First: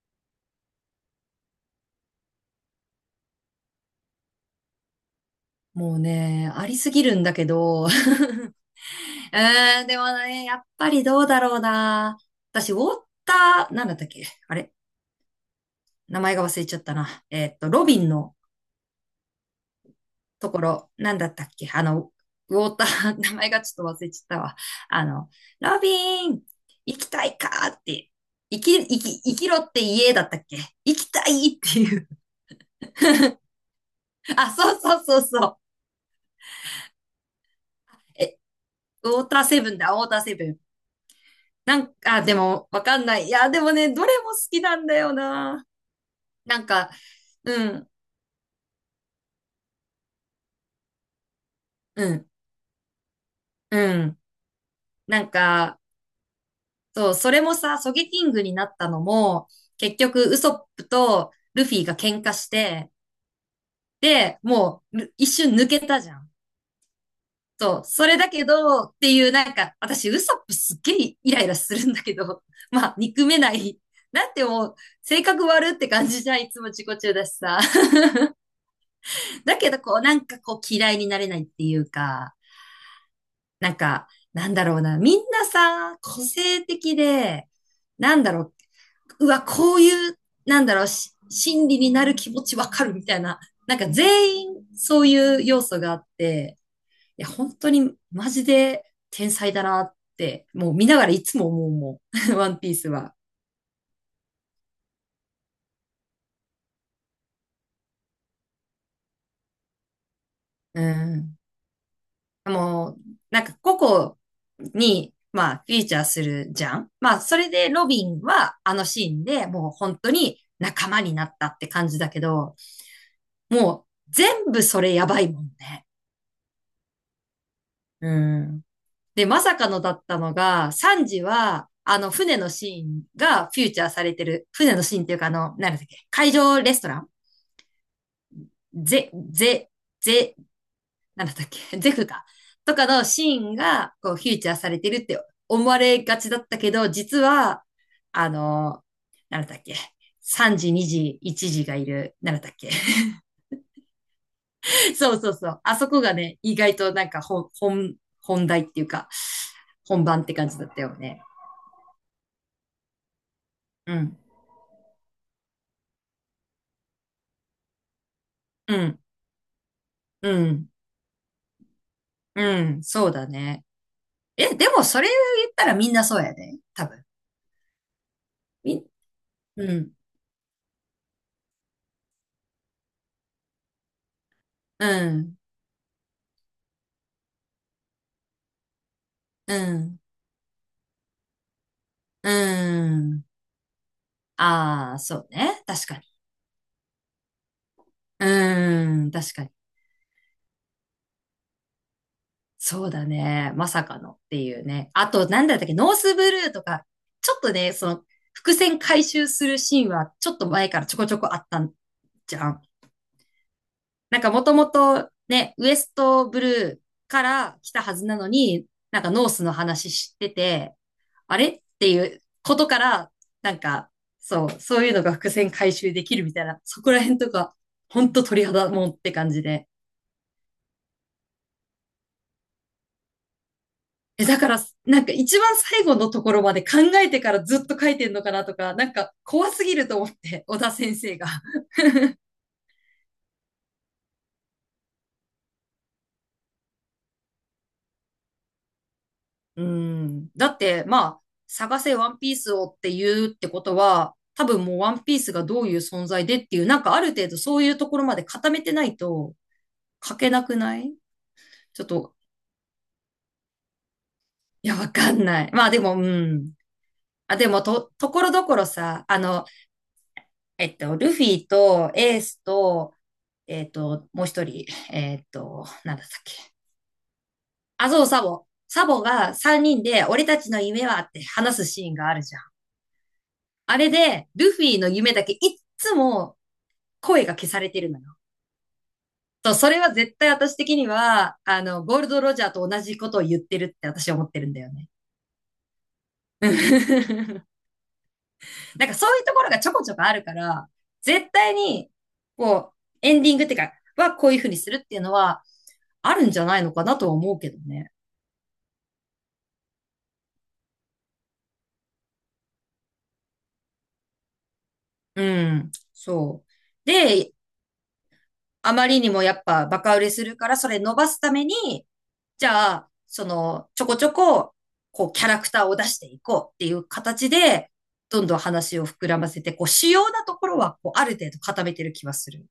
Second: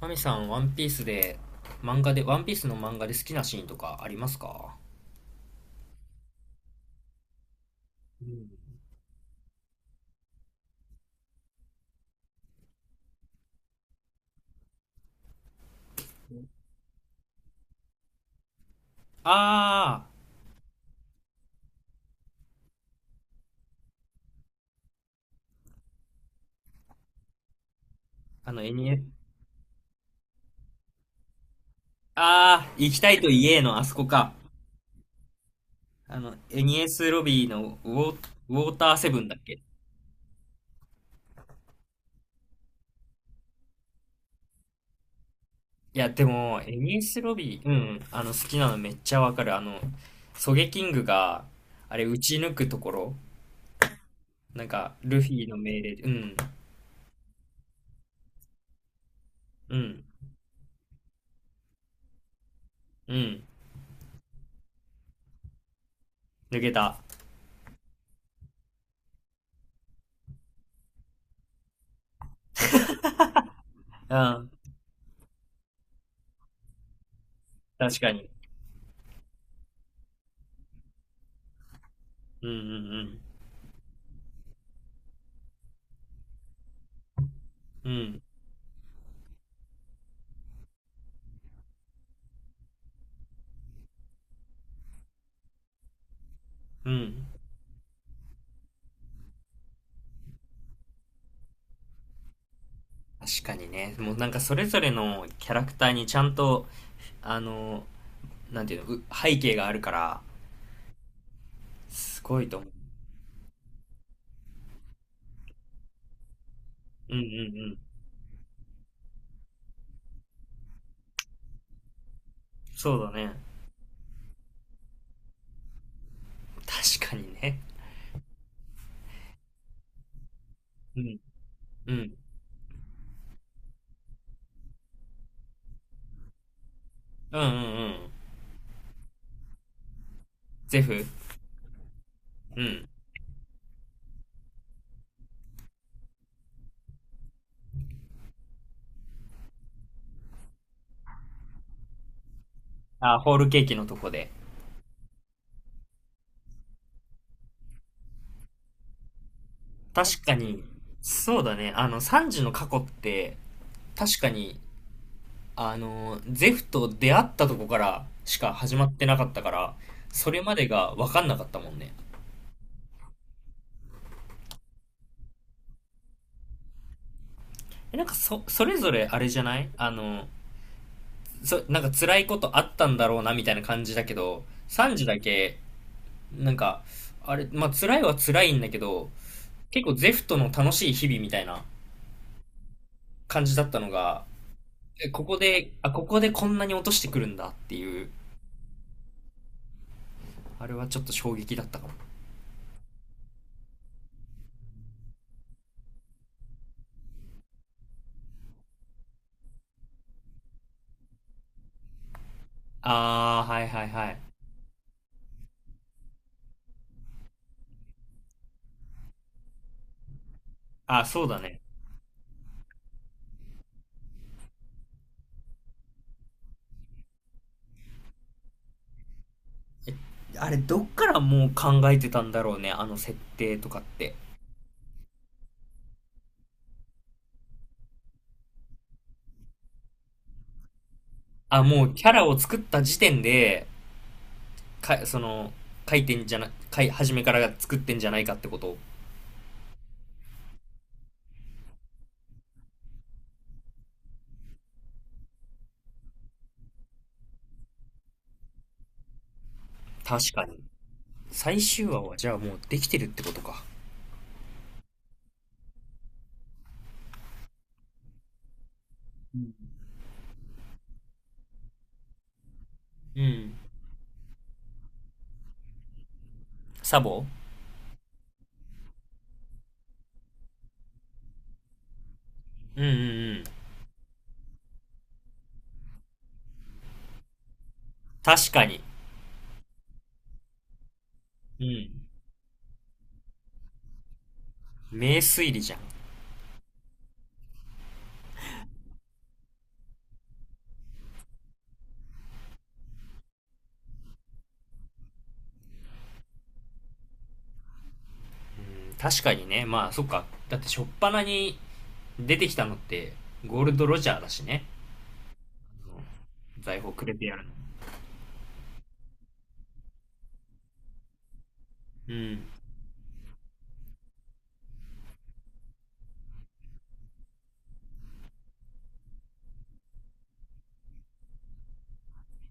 マミさん、ワンピースの漫画で好きなシーンとかありますか？もうね、ありすぎるんだけど。うん。うーん、でもね、やっぱりどうだろうな。私、ウォーター、なんだったっけあれ名前が忘れちゃったな。ロビンのあところ、なんだったっけウォーター、名前がちょっと忘れちゃったわ。あの、ロビン、行きたいかって。あー、あの、エニエ、生きろって家だったっけ行きたいっていう。ああ、行きたいと言えの、あそこか。あ、そうそうそうそう。エニエスロビーのえ、ウォーターセウブォーンだタっーけ？いセブンだ、ウォーターセブン。なんか、あでも、わかんない。いや、でもね、どれも好きなんだよな。や、でなも、んエか、ニエスロうビー、うん、ん、好きなのめっちゃわかる。ソゲキングが、あれ、う撃ん、ち抜くところ、うん。なんか、ルなフんィのか、命令で、うん、そう、それもさ、ソゲキングになったのも、う結ん、局、ウソップとルフィが喧嘩して、うん、で、もう、ル一瞬抜けたじゃん。抜けた。そう、それだけど、っていう、なんか、私、ウソップすっげえイライラするんだけど、まあ、憎めない。うなんてん、もう、性格悪って感じじゃん、いつも自己中だしさ。確かに。だけど、こう、なんかこう、嫌いになれないっていうか、うん、うん、なんか、なんだろうな、みんなさ、個性的で、うん、うなん、んだろう、うわ、こういう、なんだろう、し心理になる気持ちわかるみたいな、なんか全員そういう要素があって、ういん。や、本当にマジで天才だなって、もう見ながらいつも思うもん、ワンピースは。確かにね、もうなんかそれぞれのキャラクターにちゃんと、あの、なんていうの、背景があるから、うん。すごいと思う。もう、なんか個々に、まあ、フィーチャーするじゃん。うまんうあ、んうそれでん。ロビンはあのシーンでもう本当に仲間になったって感じだけど、そうだね。もう全部それやばいもんね。確かにね。うん。で、まさかのだったのが、サうンん。ジは、うあの、ん。船のシーンがフィーチャーされてる。船のシーンっていうか、あの、なんだっけ、海上レストランうんうんうん。ゼ、ゼ、ゼ、ゼフ。なんだったっけ、ジェフか。うとかん。のシーンが、こう、フィーチャーされてるって思われがちだったけど、実は、あの、なんだったっけ、3時、2時、1時がいる、なんだったっけ。あ、ホールケーキのとこで。そうそうそう。あそこがね、意外となんか本題っていうか、本確番っかて感じに、だったよね。そうだね。サンジの過去って、うん、確かに、ゼフと出会ったとこからしか始うまっん、てなかったから、そうれまでん、が分かんなかったもんね。うん、そうだね。え、でもそれ言ったらみんなそうやで、多分。なんかそれみ、ぞれあれじゃなういん、なんか辛いことあったんだろうなみたいな感じだけど、うサンジだん、け、なんか、まあ辛いは辛いんだけど、う結構ん、ゼフトの楽しい日々みたいなうん。感じだったのが、ああ、えそこうこね。で、確あ、かこに。こでこんなに落としてくるんだっていう、うーん、確かに。あれはちょっと衝撃だったかも。そうだね。まさかのっていうね。あと、なんだったっけ、ノースブルーとか、ちょっとね、その、伏線回収するシーンは、ちょっと前からちょこちょこあったんじゃん。あー、はいはいはない。んか、もともと、ね、ウエストブルーから来たはずなのに、なんか、ノースの話知ってて、あ、そうあだれね。っていうことから、なんか、そう、そういうのが伏線回収できるみたいな、そこら辺とか、ほんと鳥肌もんって感じで。あれ、どっからもう考えてたんだろうね、あの設定とかって。え、だから、なんか一番最後のところまで考えてからずっと書いてんのかなとか、なんか怖すぎると思って、小田先生が。あ、もうキャラを作った時点で、か、その、書いてんじゃな、書い、初めから作ってんじゃないかってこと。うん。だって、まあ、探せワンピースをって言うってことは、多分もうワンピースがどういう存在でっていう、なんかある程度そういうところまで固めてないと書け確なかくに。ない最ちょ終っ話と、はじゃあもうできてるってことか？いや、わかんない。まあでも、うん。あ、でも、ところどころさ、あうの、ん。ルフィとエースと、うん。もう一人、なんだったっけ。サボ。あ、そう、サボ。サボが3人で、俺たちの夢はって話すシーンがあるじゃん。うんうんうん。あれで、ルフィの夢だけいっつも声が消されてるのよ。確かに。そう、それは絶対私的には、あうの、ゴーん。ルド・ロジャーと同じことを言ってるって私は思ってるんだよね。名推理じゃん。う なんかそういうところがちょこちょこあるから、絶対に、こう、エンディングってか、はこういうふうにするっていうのは、あるんじゃないのかなとは思うけどね。ん、確かにね。まあ、そっか。だって、初っ端に出てきたのって、ゴールド・ロジャーだしね。うん。うん、そう。財宝くれてで、やるの。あまりにもやっぱバカ売れするから、それ伸ばすために、うん。じゃあ、その、ちょこちょこ、こう、キャラクターを出していこうっていう形で、どんどん話を膨らませて、こう、主要なところは、こう、ある程度固めてる気はする。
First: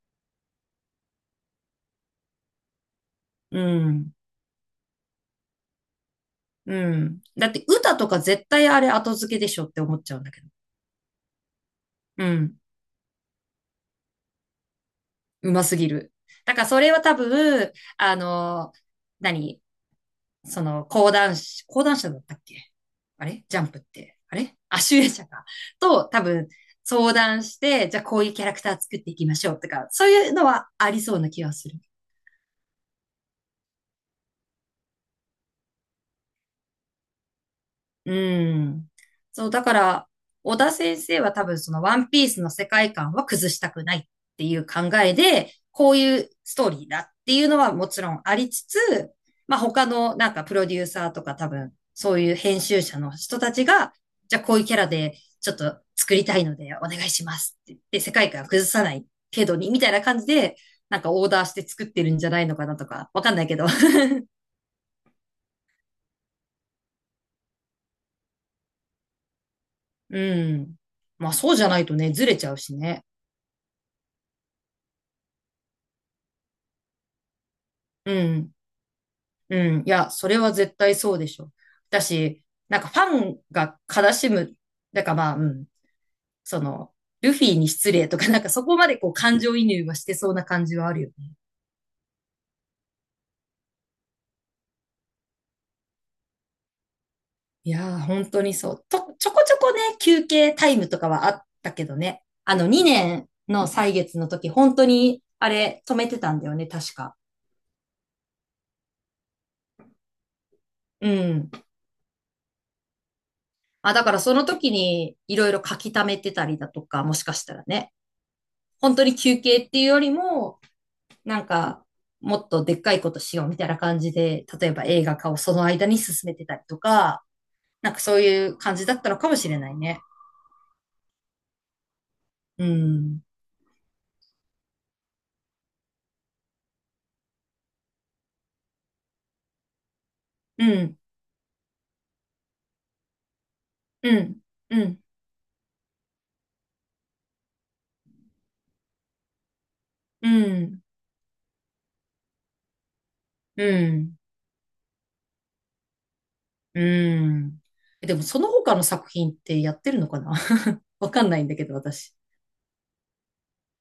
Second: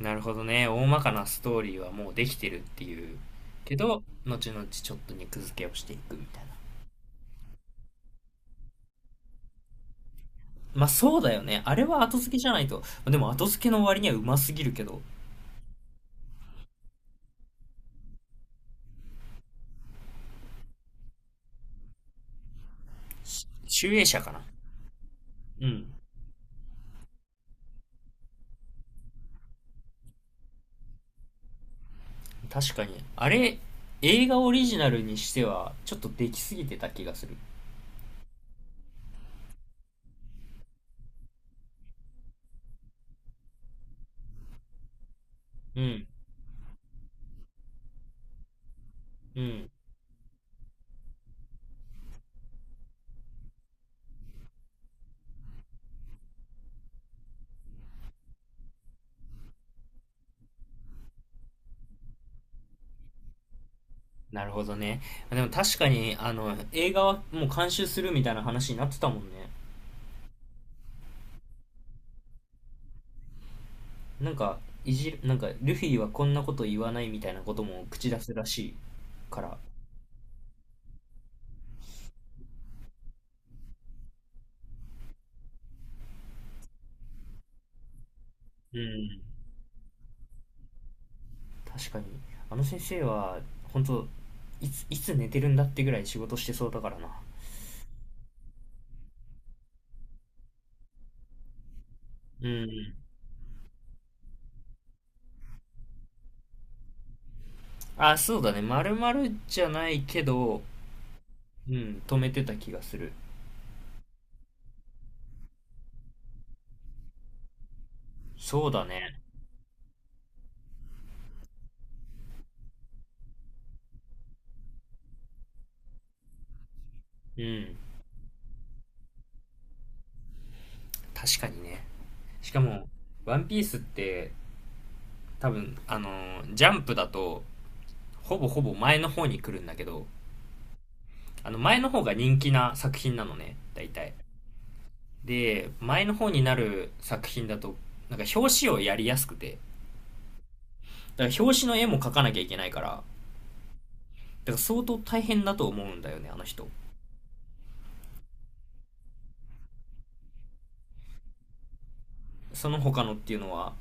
なるほどね。大まかなストーリーはもうできてるっていう。うけど、ん。後々ちょっと肉付けをしていくみたいな。うん。だって、歌とか絶対あれ後付けでしょって思っちゃうんだけど。まあ、そうだよね。あれは後う付けじゃん。ないと。でも、後付けの割にはうますぎるけど、うますぎる。だから、それは多分、あの、何その、講談師、講談社だったっけあれジャンプっ集英て。社かあな。れあ、集英社か。うん。と、多分、相談して、じゃあこういうキャラクター作っていきましょうとか、そういうのはありそうな気がする。確かに。あれ、映画オリジナルにしては、ちょっとできすぎてた気がする。うん。そう、だから、小田先生は多分そのワンピースの世界観は崩したくないっていう考えで、うこうん、いうストーリーだっていうのはもちろんありつつ、うまあん。他のなんかプロデューサーとか多分そういう編集者の人たちが、じゃあこういうキャラでちょっと作りたいのでお願いしますって言って世界観を崩さない程度にみたいな感じで、なんかオーダーして作ってるんじゃないのかなとか、わかんないけど。なるほどね。でも確かに、映画はもう監修するみたいな話になってたもんね。うん。まあそうじゃないとね、ずれちゃうしね。なんか、なんか、ルフィはこんなこと言わないみたいなことも口う出すらん。しいから。うん、いや、それは絶対そうでしょ。だし、なんかファンが悲しむ、だからまあ、うん、その、ルフィに失礼とか、なんかそこうまでこうん。感情移入はしてそうな感じはあるよね。確かに。あの先生は、本当いつ寝てるんだってぐらい仕事してそうだからな。いやー、本当にそう。ちょこちょこね、休憩タイムとかはあったけどね。うあの、ん。2年の歳月の時、本当に、あれ、止めてたんだよね、確か。あ、そうだね。まるまるじゃないけど、うん。うん、止めてた気がする。まあ、だからその時に、いろいろ書き溜めてたりだとか、もしかしたらね。そうだ本当にね。休憩っていうよりも、なんか、もっとでっかいことしようみたいな感じで、例えば映画化をその間に進めてたりとか、うん。なんかそういう感じだったのかもしれないね。確かにね。しかうも、ん。ワンピースって多分、ジャンプだと、ほぼほぼ前の方に来るんだけど、うん。あの前の方が人気な作品なのね、大う体。ん。うん。で、前の方になる作品だと、なんか表紙をやりやすくて、うん。だから表紙の絵も描かなきゃいけないから、だかうん。ら相当大変だと思うんだよね、あの人。うん。でもその他の作品ってやってるのかな わかんないんだけど、私。その他のっていうのは、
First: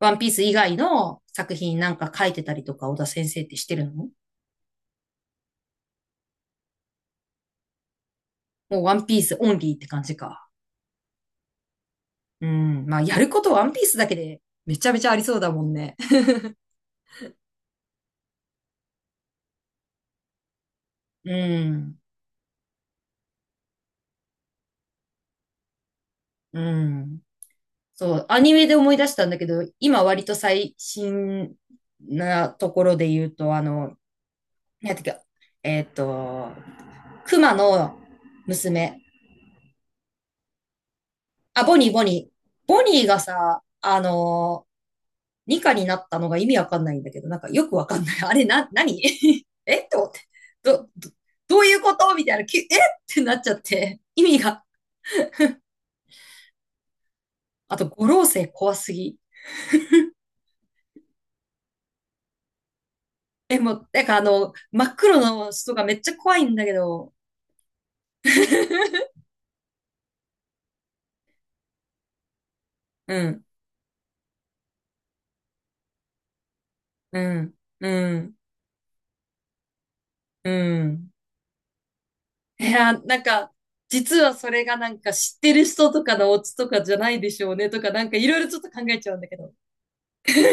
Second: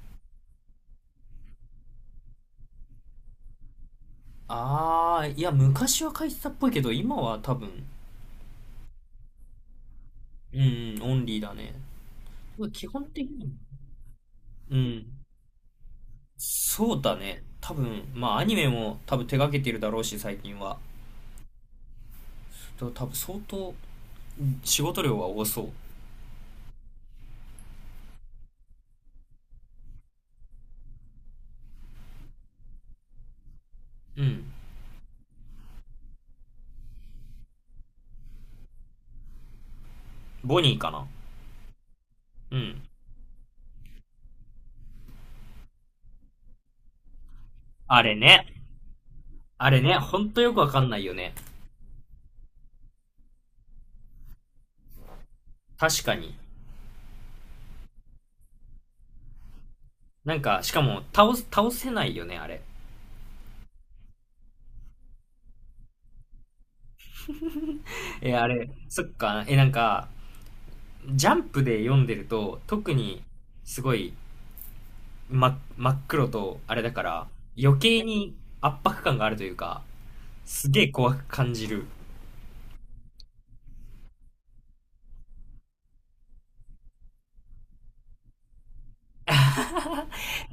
ワンピース以外の作品なんか書いてたりとか、小田先生ってしてるのあー、いや、昔は描いてたっぽいけど、今は多分、もうワンピースオンリーって感じか。うん、オンリーだね。うん。基まあ、本や的るこに。とワンピースだけでうめちゃめん。ちゃありそうだもんね。そうだね。多分、まあアニメも多分手掛けてるだろうし、最近は。うん。多分相当仕事量が多そう。うん。そう、アニメで思い出したんだけど、今割と最新なところで言うと、あの、うん。なんていうか、えっと、熊の娘。ボニーかな。あ、ボニー、ボニー。うん。ボニーがさ、あの、ニカになったのが意味わかんないんだけど、なんかよくわかあんなれい。あれ、ね。何 あれえっね、て思っほて。んとよくわかど、んないど、よね。どういうことみたいな。きゅえってなっちゃって。意味が。確かに。あと、五老星怖すぎ。なんか、しかも、倒せないよね、あれ。え、もう、なんかあの、真っ黒の人がめっちゃ怖いんだけど。あれ、そっか、なんか、ジャンプで読んでると、特うに、ん、すごい、真っ黒と、あれだかうら、ん、余計うにん、圧迫感があるというか、うすげえん。怖く感じる。いや、なんか、実はそれがなんか知ってる人とかのオチとかじゃないでしょうねとか、なんかいろいろちょっと考えちゃうんだけど。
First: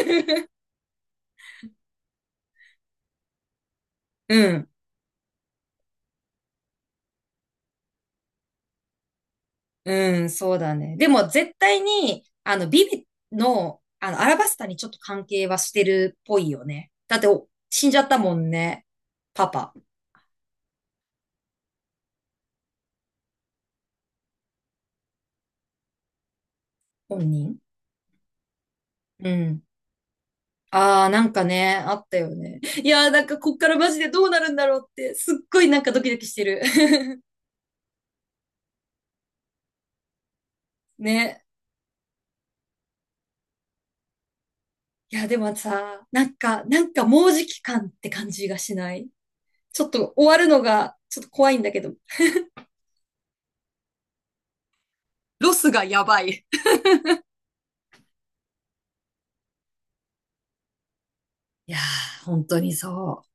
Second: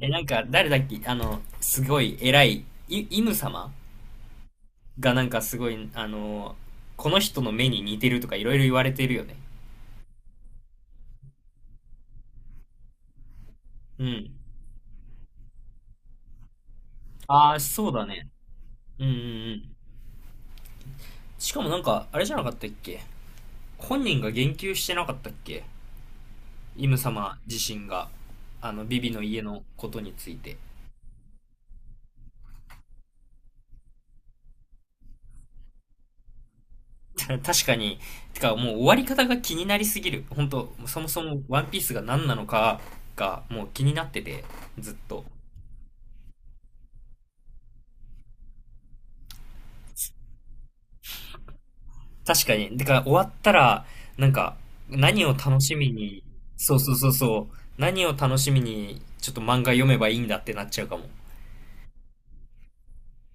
なんか、誰だっけすごい偉い、イム様うん、がなんかすごい、この人の目に似てるとかいろいろ言われてるよね。うん、そうだね。でも絶対に、あの、ビビの、うあの、アん。ラバスタにちょっと関係はしてるっぽいよね。だっておああ、死そんうじゃだったね。もんね。うんうんパうパ、ん。しかもなんか、あれじゃなかったっけ？本人が言及してなかったっけ？イム本様人。自身が、ビビのう家のん。ことについて。ああ、なんかね、あったよね。いやー、なんかこっからマジでどうなるんだろうって、すっごいなんかドキドキしてる。確かに、てかもう終わり方が気になりすぎる。本当そもそもね。ワンピースが何なのかがもう気になってて、ずっいと。や、でもさ、なんか、なんかもうじき感って感じがしないちょっと終わるのが、ちょっと怖いんだけど。確かに。だから終わったら、なんか、何をロ楽スしがみやばに、い。そうそうそうそう、何を楽しみに、ちょっと漫画読めばいいんだってなっちゃうかも。いやー、本当にそう。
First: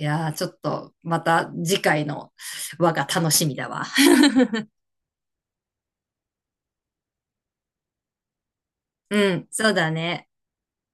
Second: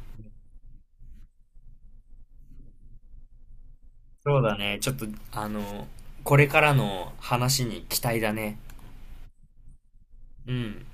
いやー、ちょっと、また次回の輪が楽しみだわ。そうだね。ちょっと、あの、これからの話に期待だね。うん、そうだね。うん。